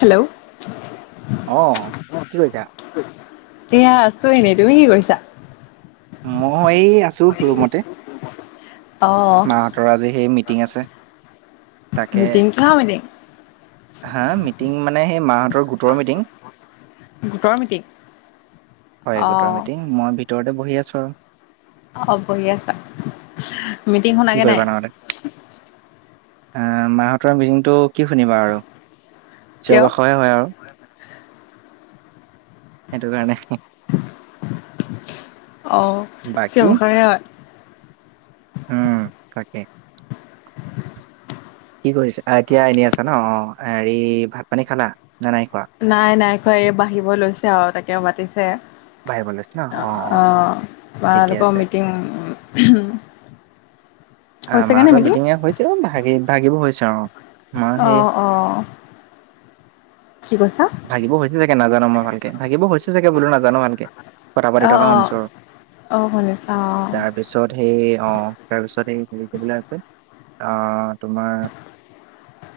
Hello অ কি কৰিছা এয়া আছো এনেই, তুমি কি কৰিছা? মই এই আছো ৰুমতে। অ ত আজি সেই মিটিং আছে। তাকে মিটিং কিহ মিটিং হা মিটিং মানে সেই মাহঁতৰ গোটৰ মিটিং। গোটৰ মিটিং হয় গোটৰ অ' মিটিং মই ভিতৰতে বহি আছো আৰু। অ বহি আছা মিটিং কি শুনাগে নাই। এ মাহঁতৰ মিটিংটো কি শুনিবা আৰু চিঞৰ কিয় বাখৰহে হয় আৰু। সেটোকাৰণে উ অ বাকী চিঞৰ বাখৰে হয়। উম তাকে। কি কৰিছে এতিয়া, এনে আছা ন অ হেৰি ভাত পানী খালা না নাই খোৱা? নাই নাইখোৱা এই বাঢ়িব লৈছে আৰু তাকে মাতিছে। বাঢ়িব লৈছে ন অ অ অ ঠিকে আপোনালোক আছে মিটিং। উ হম। অ মাহঁতৰ মিটিঙে হৈছে ভাগি ভাগিব হৈছে আৰু। মই অ সেই অ। কি কৈছা? ভাগিব হৈছে চাগে নাজানো মই ভালকে ভাগিব হৈছে চাগে বোলো নাজানো ভালকে। কথা পাতি অ' থকা অ' শুনিছোঁ। অ শুনিছা অ। তাৰপিছত সেই অ তাৰপিছত সেই। সেই কৰিবলে আছে অ তোমাৰ।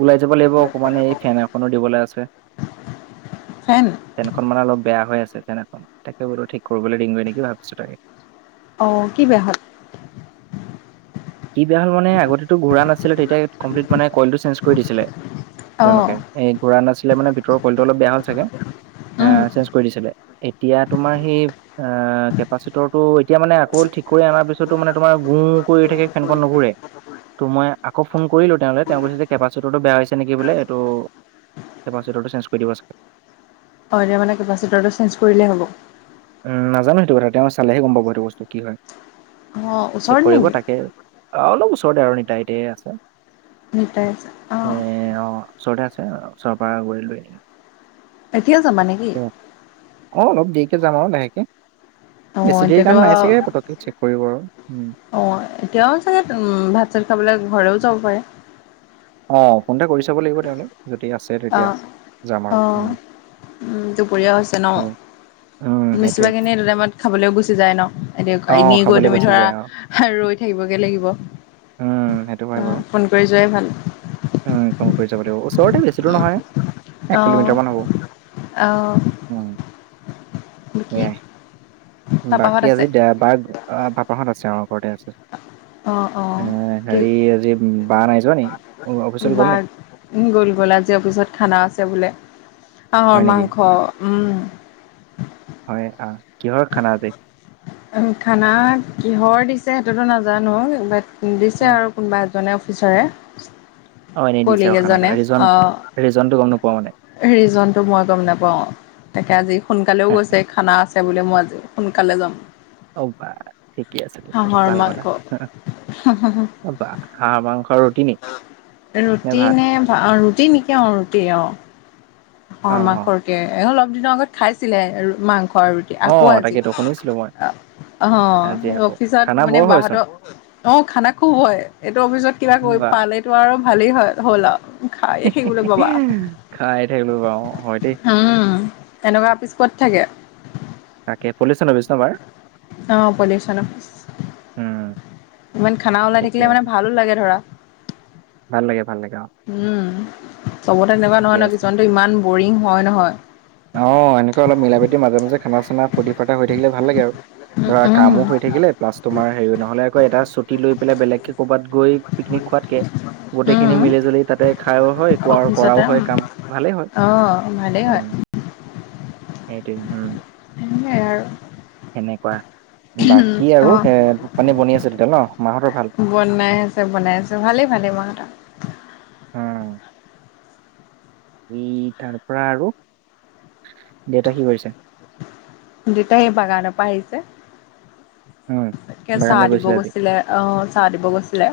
ওলাই যাব লাগিব অকমান এই ফেন এখনো দিবলে আছে। ফেন। ফেনএখন মানে অলপ বেয়া হৈ আছে ফেন এখন তাকে বতো ঠিক কৰিবলৈ দিংগৈ নেকি ভাবিছো তাকে। অ কি বেয়া হ'ল? কি বেয়া হ'ল মানে আগতেতো ঘূৰা নাছিলে তেতিয়া কমপ্লিট মানে কইলটো চেঞ্জ কৰি দিছিলে। অ' তেওঁলোকে এই ঘোৰা নাছিলে মানে ভিতৰৰ কইলটো অলপ বেয়া হল চাগে এ উম। চেন্স। কৰি দিছিলে এতিয়া তোমাৰ সেই অ কেপাচিটৰটো এতিয়া মানে আকৌ ঠিক কৰি অনাৰ পিছতো মানে তোমাৰ গোঁ কৰি থাকে। ফেনখন নুঘূৰে [unintelligible] ত' মই আকৌ ফোন কৰিলো তেওঁলে তেওঁ কৈছে যে কেপাচিটাৰটো বেয়া হৈছে নেকি বোলে এইটো। কেপাচিটটো চেন্স কৰি দিবা। অ এতিয়া মানে কেপাচিটাৰটো চেন্স কৰিলেই হ'ব। উম নাজানো সেইটো কথা তেওঁ চালেহে গম পাব সেইটো বস্তু কি হয় অ' চেক ওচৰত কৰিব নেকি তাকে। অ অলপ ওচৰতে আৰুতাইতে আছে। মিটাইছে অ। এ অ ওচৰতে আছে ওচৰ পৰা গৈ লৈ আনিম। এতিয়াও যাবা নেকি? অ অলপ দেৰিকে যাম আৰু লাহেকে অ বেছি দেৰি এতিয়াতো কাম নাই আও চাগে পতকে চেক কৰিব আৰু উম অ এতিয়াও চাগে ভাত চাত খাবলে ঘৰেও যাব পাৰে অ ফোনতে কৰি চাব লাগিব তেওঁলে যদি আছে। অ তেতিয়া যাম আৰু অ উম, উম দুপৰীয়া হৈছে ন। উম, উম, সেইটোৱে। বেছিভাগে এনেই এইটো টাইমত খাবলৈও গুচি যায় ন এতিয়া অ', এনেই গৈ খাবলৈ তুমি গৈছিল ধৰা। যে অ', ৰৈ থাকিবগৈ লাগিব উম, সেইটো অ ফোন কৰি যোৱাই ভাল। অ ফোন কৰি যাব লাগিব ওৰতে বেছি দূৰ নহয়। এক অ কিলোমিটাৰ মান হব অ উম। কি সেয়াই পাপাহঁত বাকী আছে আজি দেবাৰ বাপাহত আছে অ ঘৰতে আছে। অ [unintelligible] অ কি হেৰি আজি বা নাই যোৱা নেকি অফিচলে বা গ'ল নাই? গ'ল গ'ল আজিৰ অফিচত খানা আছে বোলে হয় হাঁহৰ নেকি মাংস উম হয় আহ কিহৰ খানা আজি খানা কিহৰ দিছে সেইটোতো নাজানো বাট দিছে উম, আৰু কোনোবা এজনে অফিচাৰে অ এনেই দিছে কলিগ আৰু খান এজনে এটা ৰিজন ৰিজনতটো গম নোপোৱা মানে ৰিজন টো মই গম নেপাওঁ। তাকে আজি সোনকালেও হে, গৈছে খানা আছে বুলি মই আজি সোনকালে যাম অ বা ঠিকে আছে ঠিকে আছে হাঁহৰ ভাল কথা মাংস অ বা হাঁহ মাংসৰ ৰুটি নে ৰুটি নেকি অ ৰুটি অ অ', হাঁহৰ মাংসৰকে অলপ দিনৰ আগত খাইছিলে মাংস ৰুটি আকৌ অ', আজি তাকেতো শুনিছিলোঁ মই আজি অ আকৌ খানা অফিচত বৰ মানে হয়চোন বাহতৰ অ খানা খুব হয় এইটো অফিছত কিবা বা পালেটো আৰু ভালেই হয় হ'ল আও খায়ে থাকিবলে পাবা খাই থাকিবলে পাবা হয় দেই উম এনেকুৱা অফিচত থাকে তাকে পুলিচন অফিচ ন বাৰ অ পলিউচন অফিছ উম ইমান খানা ওলাই ঠিকে থাকিলে মানে আছে ভালো লাগে ধৰা। ভাল লাগে ভাল লাগে অ উম চবতে তেনেকোৱা নহয় ঠিকে নহয় আছে কিছুমানতো ইমান বৰিং হয় নহয় অ এনেকোৱা অলপ মিলা প্ৰীতি মাজে মাজে খানা চানা ফূৰ্তি ফাৰ্তা হৈ থাকিলে ভাল লাগে আৰু উম, ধৰা উম, কামো হৈ থাকিলে প্লাছ তোমাৰ হেৰি নহ'লে আকৌ এটা ছুটি লৈ পেলাই বেলেগকে ক'ৰবাত গৈ পিকনিক খোৱাতকে গোটেইখিনি উম। মিলি জুলি তাতে খাইও হয় একো আৰু অফিচতে কৰাও হয় কাম ভালেই হয় অ', ভালেই উ হয়, সেইটোৱে উম সেনেকাই আৰু সেনকোৱা বাকী আৰু অ'। মানে বনি আছে তেতিয়া ন মাহতৰ ভাল বনাই আছে বনাই আছে ভালেই ভালেই মাহঁতৰ উ তাৰ পৰা আৰু দেউতাক সি কৰিছে দেতাই বাগানৰ পৰা আহিছে উম। তে চাহ বাগানলৈ দিব আজি। গৈছিলে অহ চাহ দিব গৈছিলে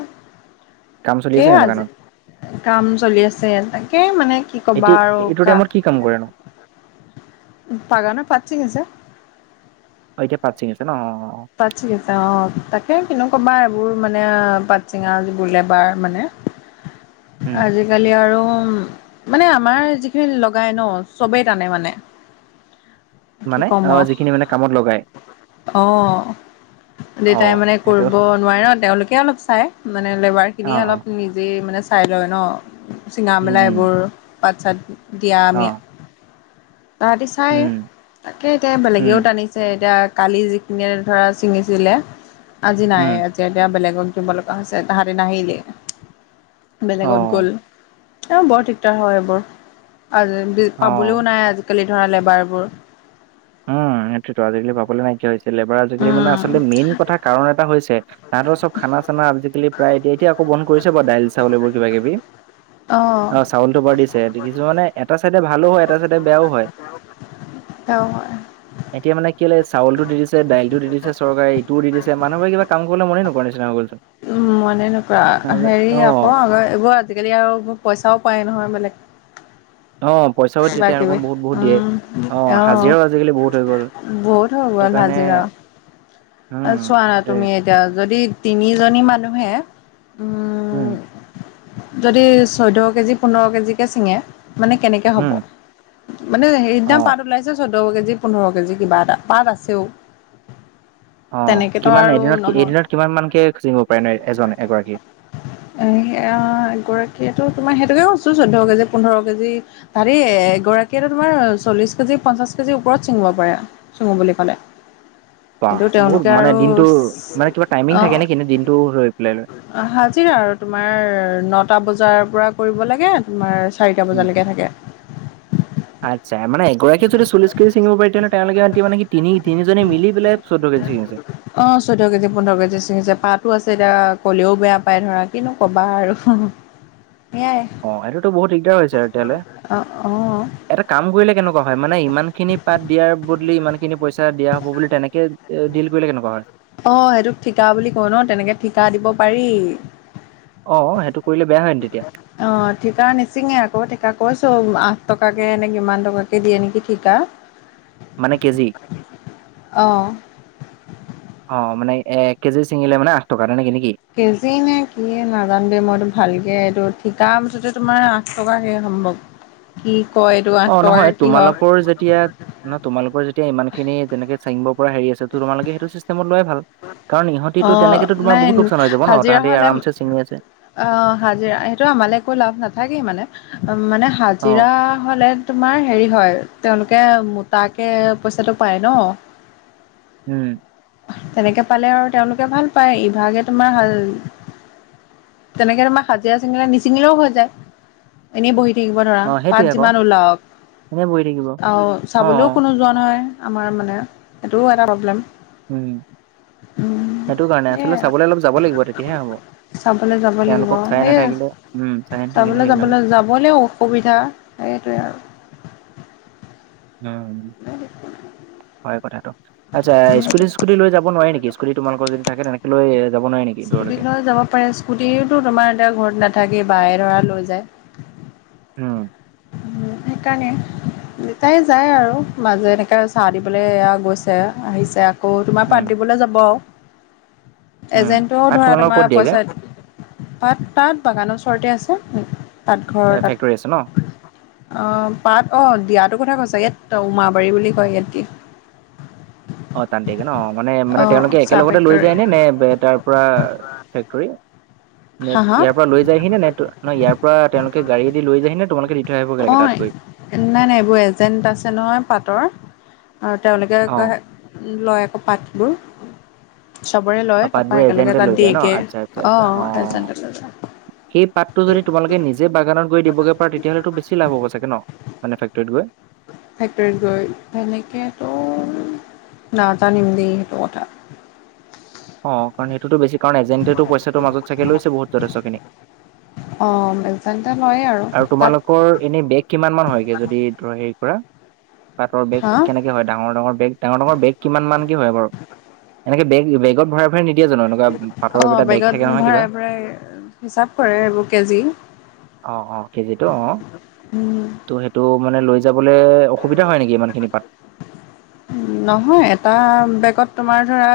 কাম চলি আছে সেয়া মানে আজি দোকানত কাম চলি আছে তাকে মানে কি কবা এতিয়া আৰু এইটো কা টাইমত কি কাম কৰেনো বাগানত পাত চিঙিছে অ এতিয়া পাত ছিঙিছে ন অ পাত ছিঙি আছে অ তাকে কিনো ক'বা এইবোৰ মানে পাট চিঙা যিবোৰ লেবাৰ মানে উম। আজি কালি আৰু উ মানে আমাৰ যিখিনি লগাই ন চবেই টানে মানে কি মানে কম অ যিখিনি মানে কামত লগাই। অ ঘৰত অ দেতাই মানে সেইটো কৰিব নোৱাৰে ন তেওঁলোকে অলপ চাই মানে লেবাৰ অ খিনিয়ে অ। অলপ নিজে মানে চাই লয় ন চিঙা উম মেলা উম। এইবোৰ পাত চাত দিয়া অ। মি তাহাঁতি চাই উম তাকে এতিয়া উম বেলেগেও টানিছে এতিয়া কালি যিখিনিয়ে ধৰা ছিঙিছিলে আজি নাই উম। যেতিয়া এতিয়া বেলেগত দিব লগা হৈছে তাহাঁতি নাহিলে অ বেলেগত গ'ল অ বৰ দিগদাৰ হয় এইবোৰ আজ পাবলৈও অ। নাই আজিকালি ধৰা লেবাৰবোৰ উম সেইটোৱেইটো আজি কালি পাবলৈ নাইকিয়া হৈছে লেবাৰ আজিকালি মানে উম আচলতে মেইন কথা কাৰণ এটা হৈছে তাহতৰ চব খানা চানা আজিকালি প্ৰায় এতিয়া এতিয়া আকৌ বন্ধ কৰিছে বা দাইল চাউলবোৰ কিবা কিবি অ চাউলটো বাৰ দিছে কিছুমানে এটা চাইডে ভালো হয় এটা চাইডে বেয়াও হয় অ এতিয়া মানে কি হল এই চাউলটো দি দিছে দাইলটো দি দিছে চৰকাৰে ইটো দি দিছে মানুহবোৰে কিবা কাম কৰিবলৈ মনেই নকৰো নিচিনা হৈ গ'ল চোন উ মনেই নকৰা হেৰি আকৌ অ', আগ এইবোৰ আজিকালি আৰু পইচাও পায় নহয় বেলেগএ অ পইচাও দিয়ে কিবি তেওঁলোকক বহুত বহুত দিয়ে উম অ হাজিৰাও আজিকালি বহুত হৈ গ'ল বহুত হৈ সেইটো গল কাৰণে হাজিৰা উম, চোৱা না দে তুমি এতিয়া যদি তিনিজনী মানুহে উম উম যদি চৈধ্য কেজি পোন্ধৰ কেজি কে চিঙে মানে কেনেকে উম, মানে হেৰিদিনা অ', পাত ওলাইছে চৈধ্য কেজি পোন্ধৰ কেজি কিবা এটা পাত আছেও [unintelligible] অ তেনেকেতো কিমান আৰু এদিনত নহ'ল এইদিনত কিমান মানকে জিঙিব পাৰে ন এজন এগৰাকীয়ে এ সেয়া এগৰাকীয়েতো তোমাৰ সেইটোকে কৈছো চৈধ্য কেজি পোন্ধৰ কেজি হাৰৰি এগৰাকীয়ে তোমাৰ চল্লিছ কেজি পঞ্চাছ কেজিৰ ওপৰত ছিঙিব পাৰে চিঙো বুলি ক'লে বাহ কিন্তু বহুত তেওঁলোকে মানে আৰু দিনটো মানে কিবা টাইমিং অ থাকে নেকি নে দিনটো লৈ পেলাই লয়? অ হাজিৰা আৰু তোমাৰ নটা বজাৰ পৰা কৰিব লাগে। তোমাৰ চাৰিটা বজালৈকে থাকে। আত্চ্ছা মানে এগৰাকীয়ে যদি চল্লিছ কেজি চিঙিব পাৰে তেওঁলোকে আনকি মানে তিনি তি- নিজনে মিলি পেলাই চৈধ্য কেজি ছিঙিছে। অ চৈধ্য কেজি পোন্ধৰ কেজি ছিঙিছে পাতো আছে এতিয়া কলেও বেয়া পায় ধৰা। কিনো ক'বা আৰু সেয়াই। অ এইটোতো বহুত দিগদাৰ হৈছে তেতিয়া হ'লে। অ অ এটা কাম কৰিলে কেনেকুৱা হয় মানে ইমান খিনি পাত দিয়াৰ বদলি ইমান খিনি পইচা দিয়া হব বুলি তেনেকে এ ডিল কৰিলে কেনেকুৱা হয়। অ সেইটোক ঠিকা বুলি কয় ন তেনেকে ঠিকা দিব পাৰি। অ সেইটো কৰিলে বেয়া হয় ন তেতিয়া অ ঠিকা নিচিঙে আকৌ ঠিকা কৌছো, আঠ টকাকৈ এনে কিমান টকাকৈ দিয়ে নেকি ঠিকা। [inaudible] মানে কেজি। অ', অ মানে এ কেজি ছিঙিলে মানে আঠ টকা নে কি নেকি কেজি নে কিয়ে নাজান দেই মইতো ভালকৈ এইটো ঠিকা মুঠতে তোমাৰ আঠ টাকে সম্ভৱ। [inaudible] কি কয় এইটো আঠ অ টকাকে নহয় কি হয় তোমালোকৰ যেতিয়া নহ তোমালোক যেতিয়া ইমান খিনি তেনেকে চাঙিব পৰা হেৰি আছে তো তোমালোকে সেইটো চিষ্টেমত লোৱাই ভাল। কাৰণ ইহতিতো অ', তেনেকেতো তোমাৰ নাই বহুত লোকচান হৈ যাব ন হাজিৰা তাহাঁতি হ'লে আৰামছে চিঙি আছে। অ হাজিৰা সেইটো আমালৈ একো লাভ নাথাকেই মানে মানে অ হাজিৰা হ'লে তোমাৰ হেৰি হয় তেওঁলোকে মোটাকে পইচাটো পায় ন। উম। তেনেকে পালে আৰু তেওঁলোকে ভাল পায় ইভাগে তোমাৰ হাল তেনেকে তোমাৰ হাজিৰা চিঙিলা নিচিঙিলেও হৈ যায়। এনেই বহি থাকিব ধৰা অ সেইটোৱে পাত আকৌ যিমান ওলাওক এনে বহি থাকিব অ চাবলৈও কোনো যোৱা নহয় আমাৰ মানে এইটোও এটা প্ৰব্লেম। উম সেইটো কাৰণে সেয়াই আচলতে চাবলৈ অলপ যাব লাগিব তেতিয়াহে হ'ব। চাবলৈ যাব লাগিব তেওঁলোকক চাই সেই নাথাকিলে উম চাই নাথাকিলে চাবলৈ হেৰি নহয় যাবলৈ যাবলৈও অসুবিধা। সেইটোৱে আৰ উম। [unintelligible] হয় কথাটো আচ্ছা স্কুটিছ কুটি লৈ যাব নোৱাৰি নেকি স্কুটি তোমালৰ যদি থাকে তেনেকে লৈ যাব নোৱাৰি নেক- স্কুটি লৈ যাব পাৰে স্কুটিটো তোমাৰ এতিয়া ঘৰত নাথাকেই বাইয়ে ধৰা লৈ যায়। উম কাণে দেতাই যায় আৰু মাজে এনেকে চাহ দিবলৈ এয়া গৈছে আহিছে। আ- কৌ তোমাৰ পাত উম দিবলৈ যাব আৰু উম এজেণ্টও ভাত ধৰা তোমালোকৰ তোমাৰ ক'ত দিয়েগে পইচা পাত তাত বাগানৰ ওচৰতে আছে। এ ফেক্টৰী আছে ন। অ পাত অ দিয়াতো কথা কৈছা ইয়াত উমাবাৰী বুলি কয়, ইয়াত দিয়ে। অ তাত দিয়েগে ন মানে মানে অঁ তেওঁলোকে চাহ একেলগতে লৈ ফেক্টৰী যায় নে, নে তাৰ পৰা ফেক্টৰী হা নেট হা ইয়াৰ পৰা লৈ যায়হি নে নে ইয়াৰ পৰা তেওঁলোকে গাড়ী দি লৈ যায়হি তোমালোকে দি থৈ আহিব গে লাগে অঁ তাত গৈ? নাই নাই এইবোৰ এজেণ্ট আছে নহয় পাটৰ আৰু তেওঁলোকে অ এক হয় লয় আকৌ পাতবোৰ চবৰে লয় তাপা পাতবোৰ একেলগে এজেণ্টে তাত লৈ যায় দিয়ে ন গে আচ্ছা আচ্ছা অ আচ্ছা হেল চেণ্টাৰ লৈ যায় [unintelligible] যে বাগানত গৈ দিবগৈ পাৰে তেতিয়া হ'লেতো বেছি লাভ হ'ব চাগে ন মানে ফেক্টৰী গৈ ফেক্টৰীত গৈ সেনেকেতো নাজানিম দেই সেইটো কথা। অ কাৰণ সেইটো বেছি কাৰণ এজেণ্টেটো পইচাটো মাজত চাগে লৈছে বহুত যথেষ্টখিনি। অ এজেণ্টে লয়ে আৰু তাত তোমালৰ এনে বেগ কিমান হয় গে এনে যদি হেৰি কৰা পাতৰ বেগ হা অ কে হয় ডাঙৰ ডাঙৰ বেগ ডাঙৰ ডাঙৰ বেগ কিমান মান কি হয় বাৰু এনেকে বেগ বেগত ভৰাই, নিদিয়ে জানো এনেকুৱা পাতৰ এটা বেগ থাক নহয় কিবা। প্ৰায়, হিচাপ কৰে এইবোৰ কেজি। অ অ কেজিটো অ উম ত' সেইটো মানে লৈ যাবলৈ অসুবিধা হয় নেকি ইমান খিনি পাত। নহয় এটা বেগত তোমাৰ ধৰা।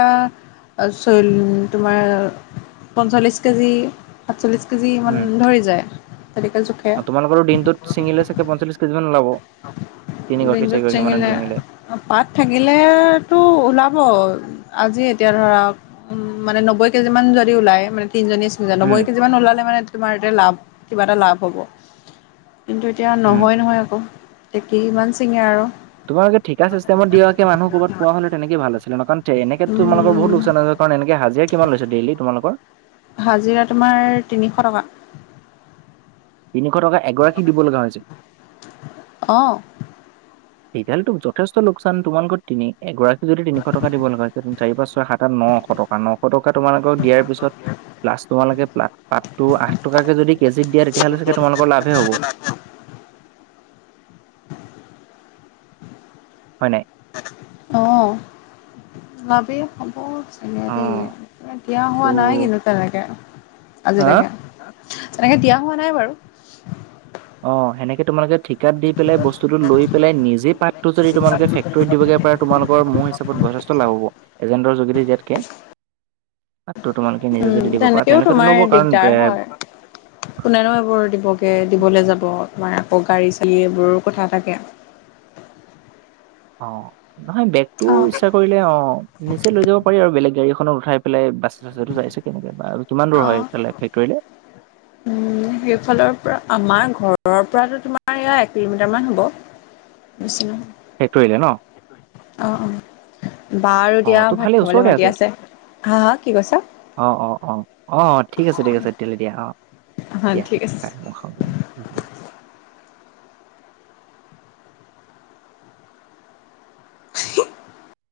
চ তোমাৰ পঞ্চল্লিছ কেজি, সাতচল্লিছ কেজিমান উম ধৰি যায় তেনেকে জোখে। বাৰু দিনটোত ছিঙিলে চাগে পঞ্চল্লিছ কেজিমান ওলাব তিনিগৰাকী চাৰিগৰাকী মানে ছিঙিলে। পাত থাকিলেতো ওলাব। আজি এতিয়া ধৰাক উ মানে নব্বৈ কেজি মান যদি ওলাই মানে তিনজনী উম নব্বৈ কেজি মান ওলালে মানে তোমাৰ এতিয়া লাভ কিবা এটা লাভ হ'ব কিন্তু, এতিয়া উম নহয় নহয় আকৌ কিমান ছিঙে আৰু তোমালোক ঠিকা চিষ্টেমত দিয়াকে মানহ কৰবাত পোৱা হলে তেনেক ভাল আছিলে ন কাৰণ। তে এনেকেত তোমালোকৰ উম বহুত লোকচান হৈছে কাৰণ এনেকে হাজিাৰ কিমান লৈছে ডেইলি তোমালোকৰ। হাজিৰা তোমাৰ তিনিশ টকা। তিনিশ টকা এগৰাকী দিব লগা হৈছে। অ, সিডালটোক যথেষ্ট লোকচান তোমালোকৰ তিনি এগৰাকী যদি তিনিশ টকা দিব লগা হৈছে। চাৰি পাঁচ ছয় সাত আঠ নশ টকা নশ টকা তোমালোকক দিয়াৰ পিছত প্লাছ তোমালোকে প্লা ত' আঠটকাকে যদি কেজিত দিয়া তেতিয়া হ'লে চাগে তোমালোকৰ লাভে হ'ব। হয় নাই। অ ভাবি খব অ দিয়া হোৱা নাই ত' কিন্তু তেনেকে হা আজিলেকে। তেনেকে দিয়া হোৱা নাই বাৰু, অ সেনেকে তোমালোকে ঠিকাত দি পেলাই বস্তুটো লৈ পেলাই নিজে পাতটো যদি তোমালোকে ফেক্টৰীত দিবগে। তোমালোকৰ মোৰ হিচাপত যথেষ্ট লাভ হব এজেণ্টৰ যোগেদি দিয়াতকে। তো তোমালোকে নিজে উম যদি দিব পাৰা তেনেকেও তেনেকো তোমাৰ ল'ব কাৰণ দিগদাৰ এ হয় কোনেনো এইবোৰ দিবগে দিবলৈ যাব তোমাৰ আকৌ গাড়ী চালি এইবোৰৰ কথা থাকে। অ নহয় বেগটো অঁ [unintelligible] কৰিলে অ নিজে লৈ যাব পাৰি আৰু বেলেগ গাড়ীখনত উঠাই পেলাই বাছে চাছেটো যাইছে কেনেকে বা কিমান দূৰ হয় সেই ফালে ফেক্টৰীলে। উম সেইফালৰ পৰা আমাৰ ঘৰৰ পৰাতো তোমাৰ এয়া এক কিলোমিটাৰ মান হ'ব। বেছি নহয়। ফেক্টৰিলে ন। অঁ অঁ বাৰু দিয়া অ', তো ভাত ভালেই খাবলৈ ওচৰতে মাতি আছে হা হা কি কৈছা। অঁ অঁ অঁ অঁ অঁ ঠিক আছে ঠিক আছে তেতিয়াহলে দিয়া অঁ হা ঠিক আছে। দিয়াই। [unintelligible] [unintelligible]